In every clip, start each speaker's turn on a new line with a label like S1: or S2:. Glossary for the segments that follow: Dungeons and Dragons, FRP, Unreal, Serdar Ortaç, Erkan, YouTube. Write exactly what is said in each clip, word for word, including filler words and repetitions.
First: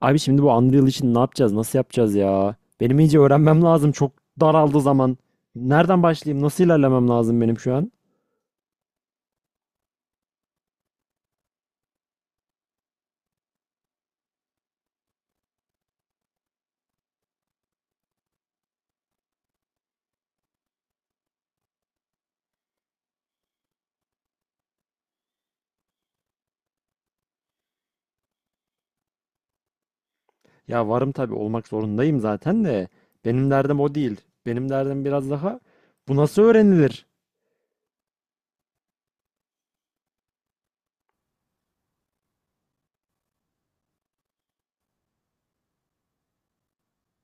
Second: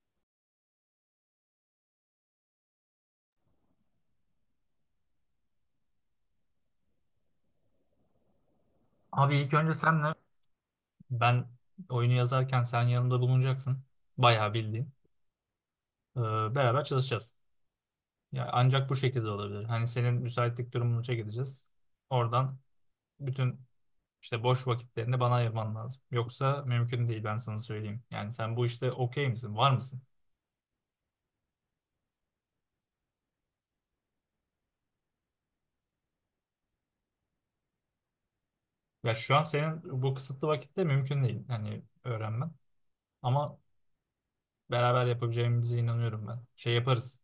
S1: Abi şimdi bu Unreal için ne yapacağız? Nasıl yapacağız ya? Benim iyice öğrenmem lazım. Çok daraldı zaman. Nereden başlayayım? Nasıl ilerlemem lazım benim şu an?
S2: Abi ilk önce senle ben oyunu yazarken sen yanımda bulunacaksın. Bayağı bildiğin. Ee, Beraber çalışacağız. Ya ancak bu şekilde olabilir. Hani senin müsaitlik durumunu çekeceğiz. Oradan bütün işte boş vakitlerini bana ayırman lazım. Yoksa mümkün değil ben sana söyleyeyim. Yani sen bu işte okey misin? Var mısın?
S1: Ya varım tabii, olmak zorundayım zaten de benim derdim o değil. Benim derdim biraz daha bu nasıl öğrenilir?
S2: Ya şu an senin bu kısıtlı vakitte mümkün değil. Hani öğrenmen. Ama beraber yapabileceğimize inanıyorum ben. Şey yaparız.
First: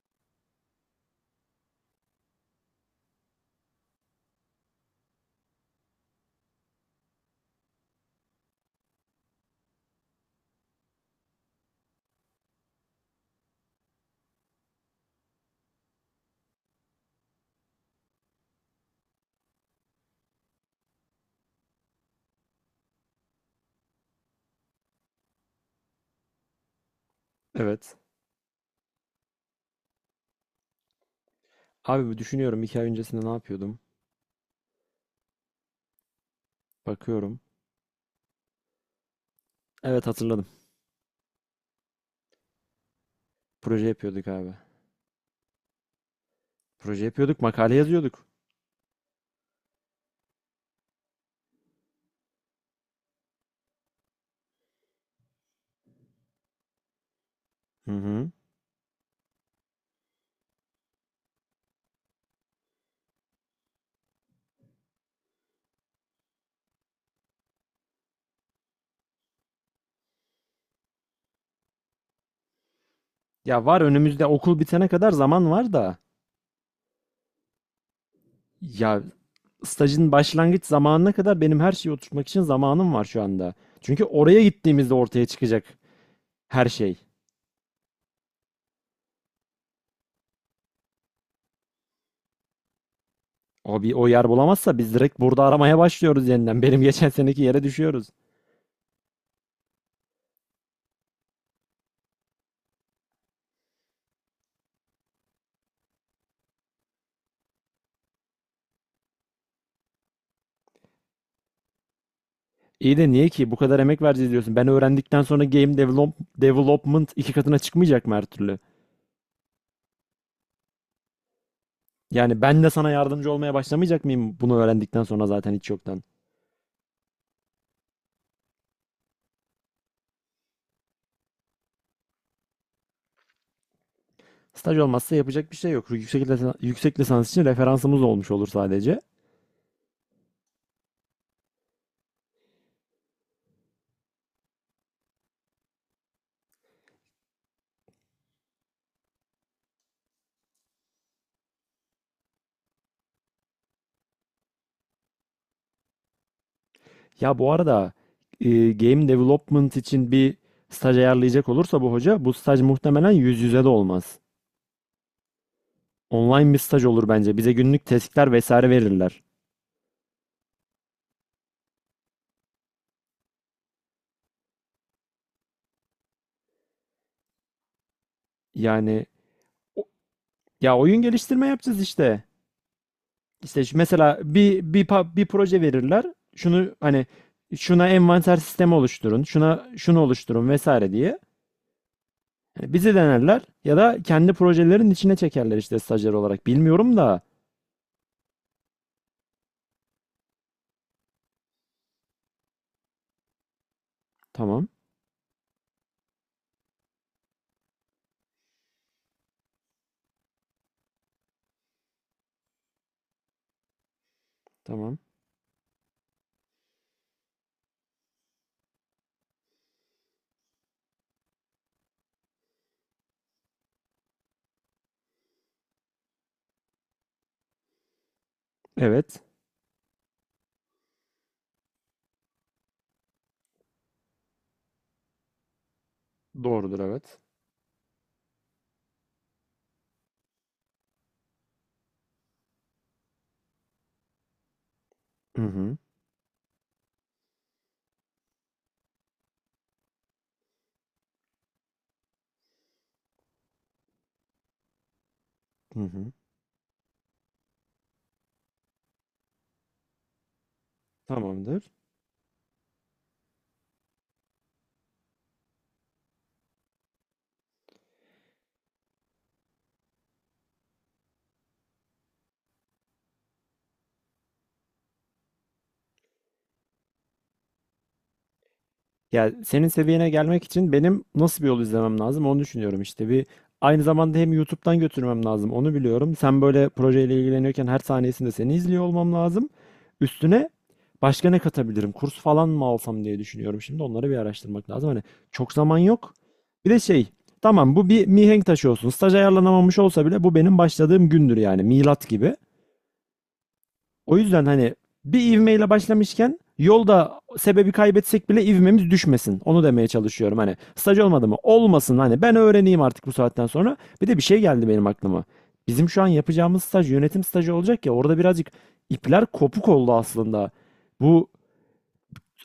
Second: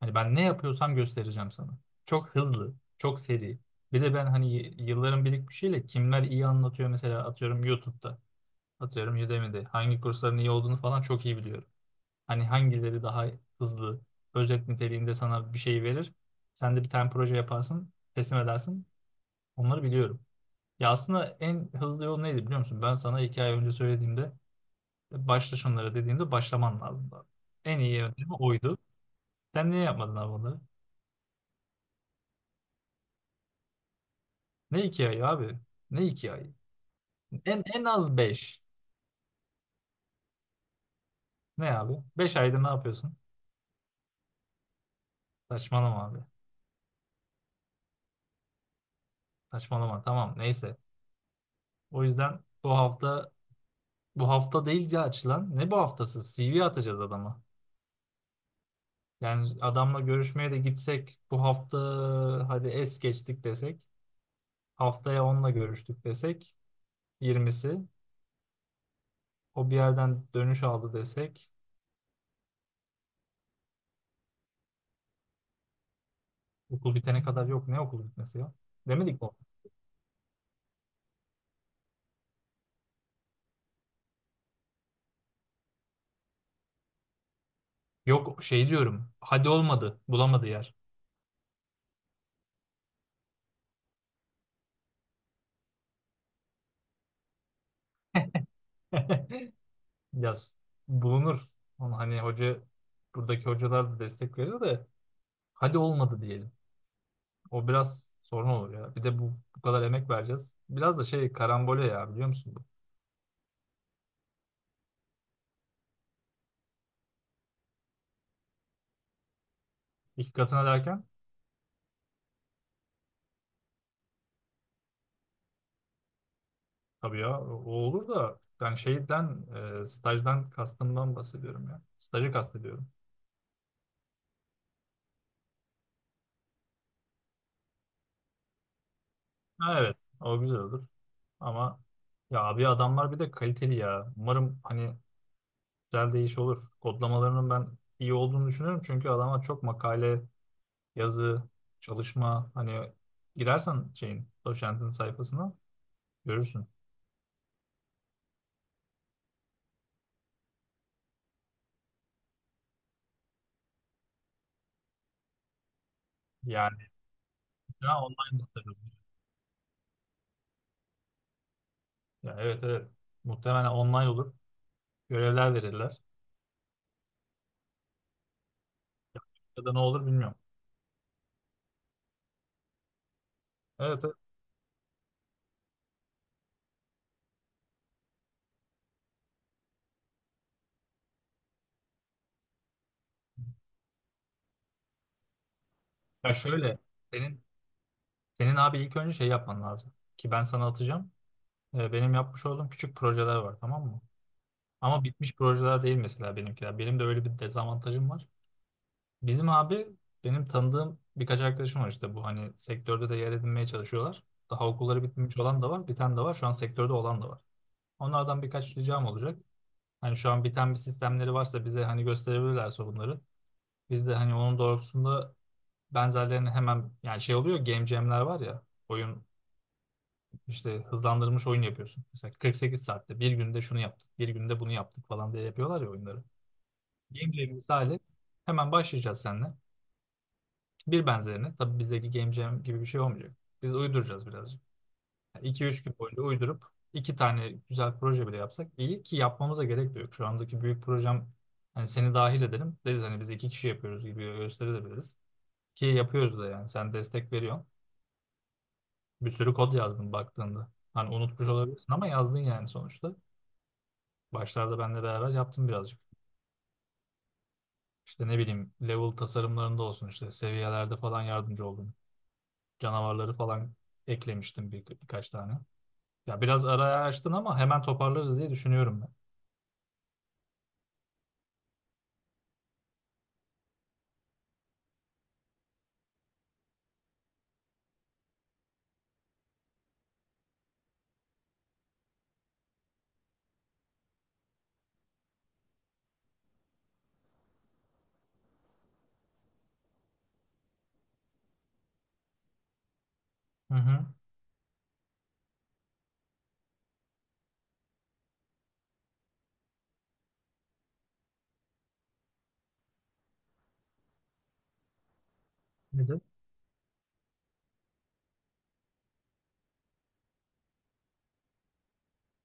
S2: Hani ben ne yapıyorsam göstereceğim sana. Çok hızlı, çok seri. Bir de ben hani y- yılların birikmişiyle kimler iyi anlatıyor mesela atıyorum YouTube'da, atıyorum Udemy'de hangi kursların iyi olduğunu falan çok iyi biliyorum. Hani hangileri daha hızlı, özet niteliğinde sana bir şey verir. Sen de bir tane proje yaparsın, teslim edersin. Onları biliyorum. Ya aslında en hızlı yol neydi biliyor musun? Ben sana iki ay önce söylediğimde başla şunlara dediğimde başlaman lazım. En
S1: Evet.
S2: iyi yöntemi oydu. Sen niye yapmadın abi bunları?
S1: Abi bu düşünüyorum, iki ay öncesinde ne yapıyordum?
S2: Ne iki ayı abi? Ne iki ay?
S1: Bakıyorum.
S2: En, en az beş.
S1: Evet, hatırladım.
S2: Ne abi? Beş ayda ne yapıyorsun?
S1: Proje yapıyorduk abi.
S2: Saçmalama abi.
S1: Proje yapıyorduk, makale yazıyorduk.
S2: Saçmalama tamam neyse. O yüzden bu hafta, bu hafta değil ya açılan. Ne bu haftası? C V atacağız adama.
S1: Hı hı.
S2: Yani adamla görüşmeye de gitsek bu hafta hadi es geçtik desek. Haftaya onunla görüştük desek. Yirmisi. O bir yerden dönüş aldı desek.
S1: Ya var, önümüzde okul bitene kadar zaman var da.
S2: Okul bitene kadar yok. Ne okul bitmesi ya?
S1: Ya
S2: Demedik mi?
S1: stajın başlangıç zamanına kadar benim her şeyi oturtmak için zamanım var şu anda. Çünkü oraya gittiğimizde ortaya çıkacak her şey.
S2: Yok şey diyorum. Hadi olmadı. Bulamadı yer.
S1: O bir, o yer bulamazsa biz direkt burada aramaya başlıyoruz yeniden. Benim geçen seneki yere düşüyoruz.
S2: Ya bulunur. Onu hani hoca buradaki hocalar da destek verir de hadi olmadı diyelim. O biraz sorun olur ya. Bir de bu, bu kadar emek vereceğiz. Biraz da şey karambole ya biliyor musun bu?
S1: İyi de niye ki bu kadar emek vereceğiz diyorsun. Ben öğrendikten sonra game develop, development iki katına çıkmayacak mı her türlü?
S2: İki katına derken
S1: Yani ben de sana yardımcı olmaya başlamayacak mıyım bunu öğrendikten sonra zaten hiç yoktan?
S2: tabii ya o o olur da ben şeyden e, stajdan kastımdan bahsediyorum ya. Stajı kastediyorum.
S1: Staj olmazsa yapacak bir şey yok. Yüksek, lisa- yüksek lisans için referansımız olmuş olur sadece.
S2: Ha, evet o güzel olur ama ya abi adamlar bir de kaliteli ya. Umarım hani güzel değiş olur. Kodlamalarının ben iyi olduğunu düşünüyorum çünkü adamlar çok makale yazı, çalışma hani girersen şeyin doçentin sayfasına görürsün.
S1: Ya bu arada e, game development için bir staj ayarlayacak olursa bu hoca, bu staj muhtemelen yüz yüze de olmaz. Online bir staj
S2: Yani
S1: olur bence. Bize günlük
S2: ha,
S1: testler
S2: online de
S1: vesaire
S2: tabii.
S1: verirler.
S2: Ya evet evet. Muhtemelen online olur. Görevler verirler.
S1: Yani
S2: Ya da ne
S1: o-
S2: olur bilmiyorum.
S1: ya oyun geliştirme yapacağız işte. İşte şu-
S2: Evet evet.
S1: mesela bir bir pa- bir proje verirler. Şunu hani şuna envanter sistemi oluşturun, şuna şunu oluşturun vesaire diye. Yani bizi denerler ya da kendi projelerin içine çekerler işte stajyer
S2: Ya
S1: olarak.
S2: şöyle
S1: Bilmiyorum da.
S2: senin senin abi ilk önce şey yapman lazım. Ki ben sana atacağım. Ee, benim yapmış olduğum küçük projeler var tamam mı?
S1: Tamam,
S2: Ama bitmiş projeler değil mesela benimkiler. Benim de öyle bir dezavantajım var. Bizim abi benim tanıdığım birkaç arkadaşım var işte bu hani sektörde de yer edinmeye çalışıyorlar. Daha
S1: tamam.
S2: okulları bitmemiş olan da var, biten de var. Şu an sektörde olan da var. Onlardan birkaç ricam olacak. Hani şu an biten bir sistemleri varsa bize hani gösterebilirlerse bunları. Biz de hani onun doğrultusunda benzerlerini hemen yani şey oluyor game jam'ler var ya
S1: Evet.
S2: oyun işte hızlandırılmış oyun yapıyorsun. Mesela kırk sekiz saatte bir günde şunu yaptık, bir günde bunu yaptık falan diye yapıyorlar ya oyunları.
S1: Doğrudur, evet.
S2: Game jam misali hemen başlayacağız seninle. Bir benzerini. Tabii bizdeki game jam gibi bir şey olmayacak. Biz uyduracağız birazcık.
S1: Hı
S2: iki
S1: hı.
S2: üç gün boyunca uydurup iki tane güzel proje bile yapsak iyi ki yapmamıza gerek de yok. Şu andaki büyük projem hani seni dahil edelim. Deriz hani biz iki kişi yapıyoruz gibi gösterebiliriz.
S1: Hı
S2: Ki
S1: hı.
S2: yapıyoruz da yani. Sen destek veriyorsun. Bir sürü kod yazdın baktığında. Hani unutmuş
S1: Tamamdır.
S2: olabilirsin ama yazdın yani sonuçta. Başlarda benle beraber yaptım birazcık. İşte ne bileyim level tasarımlarında olsun işte seviyelerde falan yardımcı oldum. Canavarları falan eklemiştim bir, birkaç tane. Ya biraz araya açtın ama hemen toparlarız diye düşünüyorum ben.
S1: Ya senin seviyene gelmek için benim nasıl bir yol izlemem lazım onu düşünüyorum işte. Bir, aynı zamanda hem YouTube'dan götürmem lazım onu biliyorum. Sen böyle projeyle ilgileniyorken her saniyesinde seni izliyor olmam lazım. Üstüne başka ne katabilirim? Kurs falan mı alsam diye düşünüyorum. Şimdi onları bir araştırmak lazım. Hani çok zaman yok. Bir de şey, tamam, bu bir mihenk taşı olsun. Staj ayarlanamamış olsa bile bu benim başladığım gündür, yani milat gibi.
S2: Hı hı.
S1: O yüzden hani bir ivmeyle başlamışken yolda sebebi kaybetsek bile ivmemiz düşmesin. Onu demeye çalışıyorum. Hani staj olmadı mı? Olmasın. Hani ben öğreneyim artık bu saatten sonra. Bir de bir şey geldi benim aklıma. Bizim şu an
S2: Hı-hı.
S1: yapacağımız staj yönetim stajı olacak ya, orada birazcık ipler kopuk oldu aslında. Bu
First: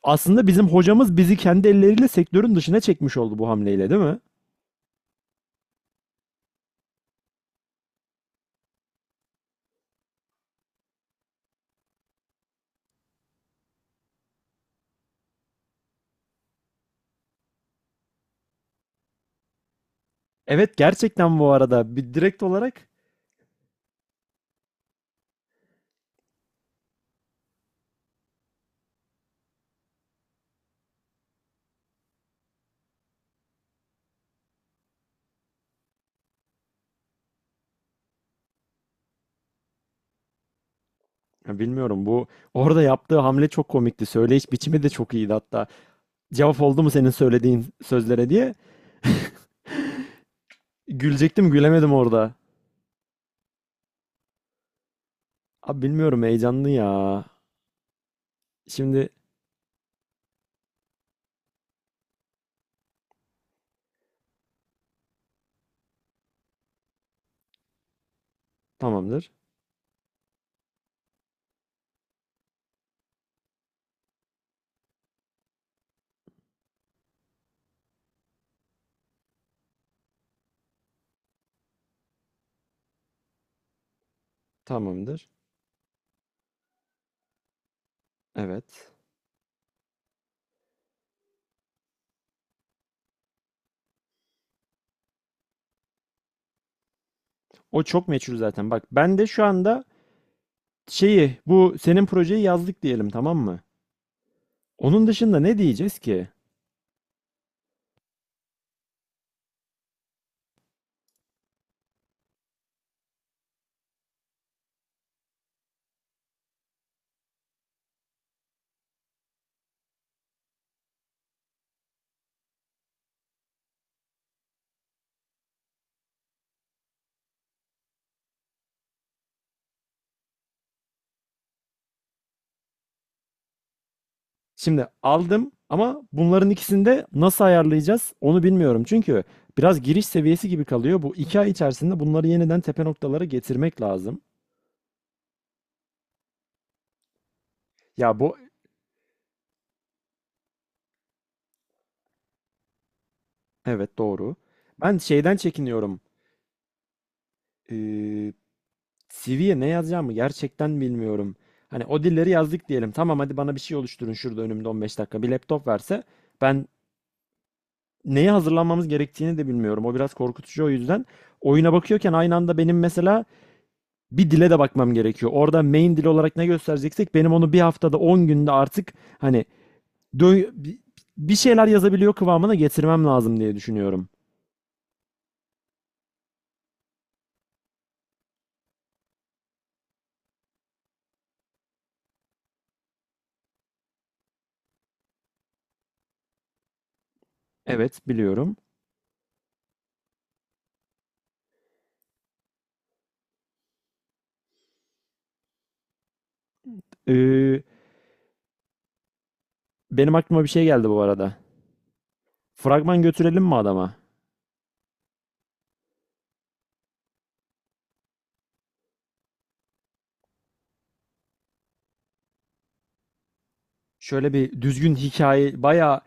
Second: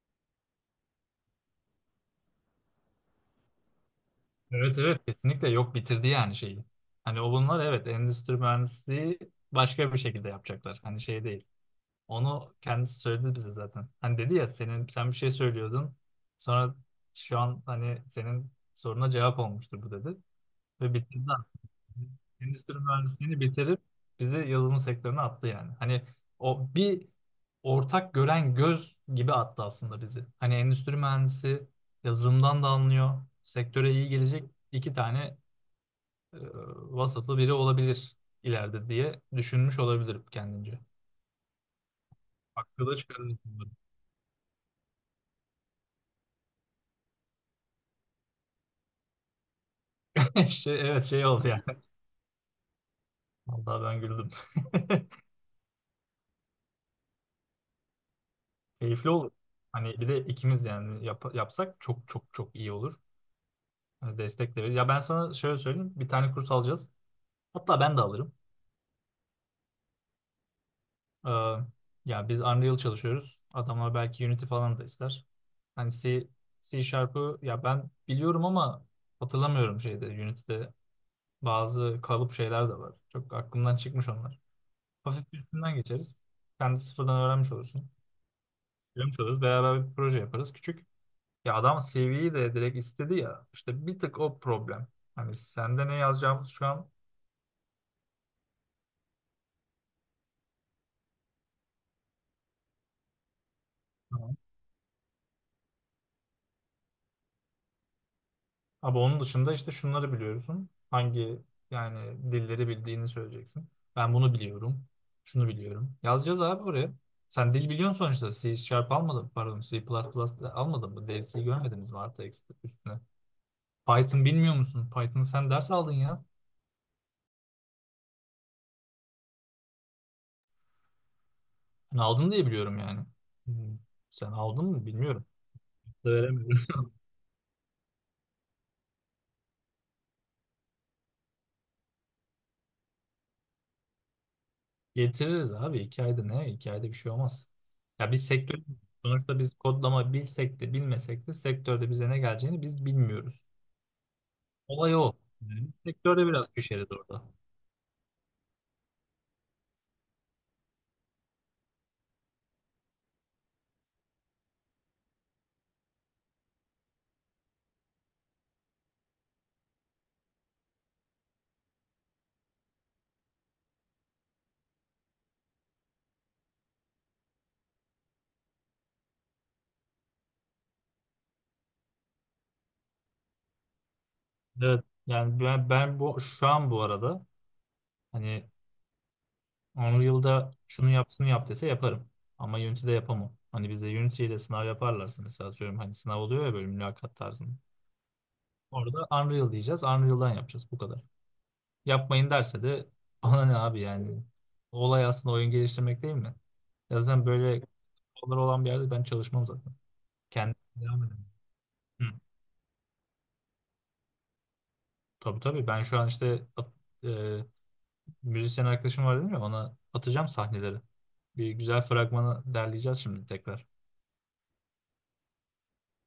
S1: aslında bizim hocamız bizi kendi elleriyle sektörün dışına çekmiş oldu bu hamleyle, değil mi?
S2: Evet evet kesinlikle yok bitirdi yani şeyi. Hani o bunlar evet endüstri mühendisliği başka bir şekilde yapacaklar. Hani şey değil. Onu kendisi söyledi bize zaten. Hani dedi ya senin sen bir şey söylüyordun. Sonra şu an hani senin soruna cevap olmuştur bu dedi.
S1: Evet,
S2: Ve bitirdi
S1: gerçekten bu arada bir direkt
S2: endüstri
S1: olarak,
S2: mühendisliğini bitirip bizi yazılım sektörüne attı yani. Hani o bir ortak gören göz gibi attı aslında bizi. Hani endüstri mühendisi yazılımdan da anlıyor. Sektöre iyi gelecek iki tane e, vasıflı biri olabilir ileride diye düşünmüş olabilirim kendince.
S1: ya bilmiyorum, bu orada
S2: Hakkı da
S1: yaptığı
S2: çıkarırız
S1: hamle çok
S2: bunları.
S1: komikti. Söyleyiş biçimi de çok iyiydi hatta. Cevap oldu mu senin söylediğin sözlere diye.
S2: Şey, evet şey oldu
S1: Gülecektim,
S2: yani.
S1: gülemedim orada.
S2: Vallahi ben güldüm.
S1: Abi bilmiyorum, heyecanlı ya. Şimdi
S2: Keyifli olur. Hani bir de ikimiz yani yap- yapsak çok çok çok iyi olur. Yani destek de veririz. Ya ben sana şöyle söyleyeyim. Bir tane kurs alacağız. Hatta ben de alırım.
S1: tamamdır.
S2: Ee, Ya biz Unreal çalışıyoruz. Adamlar belki Unity falan da ister. Hani C, C Sharp'ı ya ben biliyorum ama hatırlamıyorum şeyde Unity'de bazı kalıp şeyler de var. Çok aklımdan çıkmış onlar.
S1: Tamamdır.
S2: Hafif bir üstünden geçeriz. Sen de sıfırdan öğrenmiş olursun.
S1: Evet.
S2: Öğrenmiş oluruz. Beraber bir proje yaparız. Küçük. Ya adam C V'yi de direkt istedi ya. İşte bir tık o problem. Hani sende ne yazacağımız şu an.
S1: O çok meçhul zaten. Bak ben de şu anda şeyi, bu senin projeyi yazdık diyelim, tamam mı? Onun dışında ne diyeceğiz ki?
S2: Abi onun dışında işte şunları biliyorsun. Hangi yani dilleri bildiğini söyleyeceksin. Ben bunu biliyorum. Şunu biliyorum. Yazacağız abi buraya. Sen dil biliyorsun sonuçta. C Sharp almadın pardon C++ de almadın mı? Dev C görmediniz mi artı eksi üstüne? Python bilmiyor musun? Python sen ders aldın ya. Ben aldın diye biliyorum yani. Hmm. Sen aldın
S1: Şimdi
S2: mı bilmiyorum.
S1: aldım, ama
S2: Da veremedim.
S1: bunların ikisini de nasıl ayarlayacağız onu bilmiyorum. Çünkü biraz giriş seviyesi gibi kalıyor. Bu iki ay içerisinde bunları yeniden tepe noktalara getirmek lazım.
S2: Getiririz abi. iki ayda ne? İki ayda bir şey olmaz. Ya
S1: Ya
S2: biz
S1: bu,
S2: sektör sonuçta biz kodlama bilsek de bilmesek de sektörde bize ne geleceğini biz bilmiyoruz.
S1: evet, doğru.
S2: Olay
S1: Ben
S2: o.
S1: şeyden
S2: Yani biz
S1: çekiniyorum.
S2: sektörde biraz köşeliz orada.
S1: Eee C V'ye ne yazacağımı gerçekten bilmiyorum. Hani o dilleri yazdık diyelim. Tamam, hadi bana bir şey oluşturun şurada önümde on beş dakika. Bir laptop verse ben neye hazırlanmamız gerektiğini de bilmiyorum. O biraz korkutucu, o yüzden. Oyuna bakıyorken aynı anda benim mesela bir dile de bakmam gerekiyor. Orada main dil olarak ne göstereceksek benim onu bir haftada on günde artık hani dö- bi- bir şeyler yazabiliyor kıvamına getirmem lazım diye düşünüyorum.
S2: Evet. Yani ben, ben bu şu an bu arada hani Unreal'da şunu yap şunu yap dese yaparım. Ama Unity'de yapamam. Hani bize Unity ile sınav yaparlarsa mesela atıyorum hani sınav oluyor ya böyle mülakat tarzında.
S1: Evet, biliyorum.
S2: Orada Unreal diyeceğiz. Unreal'dan yapacağız. Bu kadar. Yapmayın derse de bana ne abi yani. Olay aslında oyun geliştirmek değil mi? Ya zaten
S1: Eee,
S2: böyle konular olan bir yerde ben çalışmam zaten.
S1: benim aklıma bir
S2: Kendim
S1: şey geldi bu
S2: devam ederim.
S1: arada.
S2: Hı.
S1: Fragman götürelim mi adama?
S2: Tabii tabii ben şu an işte at- e, müzisyen arkadaşım var dedim ya ona atacağım sahneleri. Bir güzel fragmanı derleyeceğiz şimdi tekrar.
S1: Şöyle bir düzgün hikaye, bayağı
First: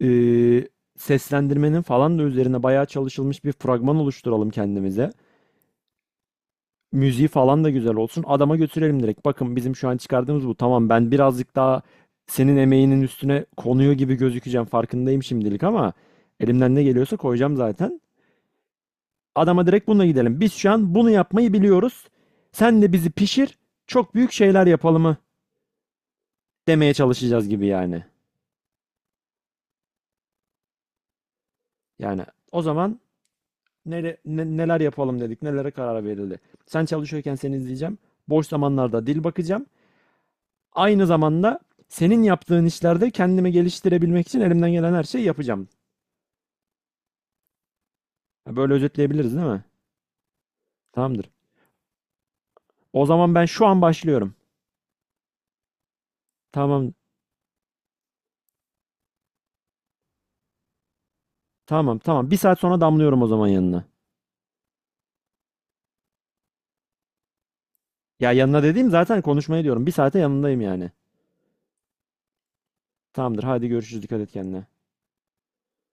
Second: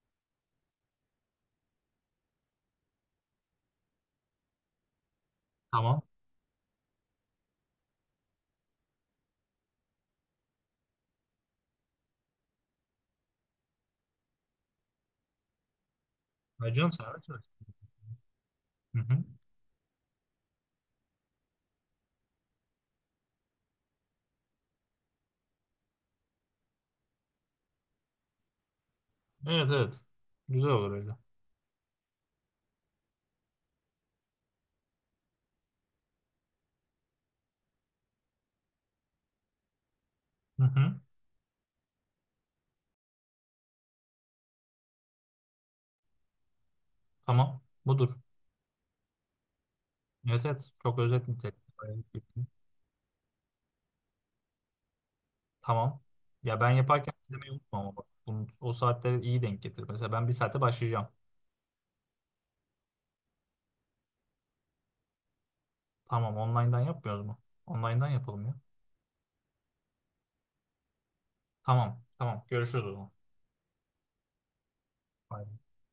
S1: eee, seslendirmenin falan da üzerine bayağı çalışılmış bir fragman oluşturalım kendimize.
S2: Tamam.
S1: Müziği falan da güzel olsun. Adama götürelim direkt. Bakın, bizim şu an çıkardığımız bu. Tamam, ben birazcık daha senin emeğinin üstüne konuyor gibi gözükeceğim. Farkındayım şimdilik ama
S2: Ay
S1: elimden ne
S2: canım sen
S1: geliyorsa
S2: araç
S1: koyacağım
S2: mısın?
S1: zaten.
S2: Hı hı.
S1: Adama direkt bununla gidelim. Biz şu an bunu yapmayı biliyoruz. Sen de bizi pişir. Çok büyük şeyler yapalım mı demeye çalışacağız gibi yani.
S2: Evet evet. Güzel olur öyle.
S1: Yani o zaman nere- ne- neler yapalım dedik, nelere karar verildi. Sen çalışıyorken seni izleyeceğim. Boş zamanlarda dil bakacağım.
S2: Hı hı.
S1: Aynı zamanda senin yaptığın işlerde kendimi geliştirebilmek için elimden gelen her şeyi yapacağım.
S2: Tamam. Budur.
S1: Ha, böyle özetleyebiliriz, değil mi?
S2: Evet evet. Çok özet
S1: Tamamdır.
S2: nitelikli.
S1: O zaman ben şu an başlıyorum.
S2: Tamam. Ya ben
S1: Tamam,
S2: yaparken izlemeyi unutma ama bak. Bunu, o saatleri iyi denk getir. Mesela ben bir saate başlayacağım.
S1: tamam, tamam. Bir saat sonra damlıyorum o zaman yanına.
S2: Tamam online'dan yapmıyoruz mu? Online'dan
S1: Ya
S2: yapalım ya.
S1: yanına dediğim zaten konuşmaya diyorum. Bir saate yanındayım yani.
S2: Tamam. Tamam. Görüşürüz o zaman.
S1: Tamamdır. Hadi görüşürüz. Dikkat et kendine.
S2: Bye.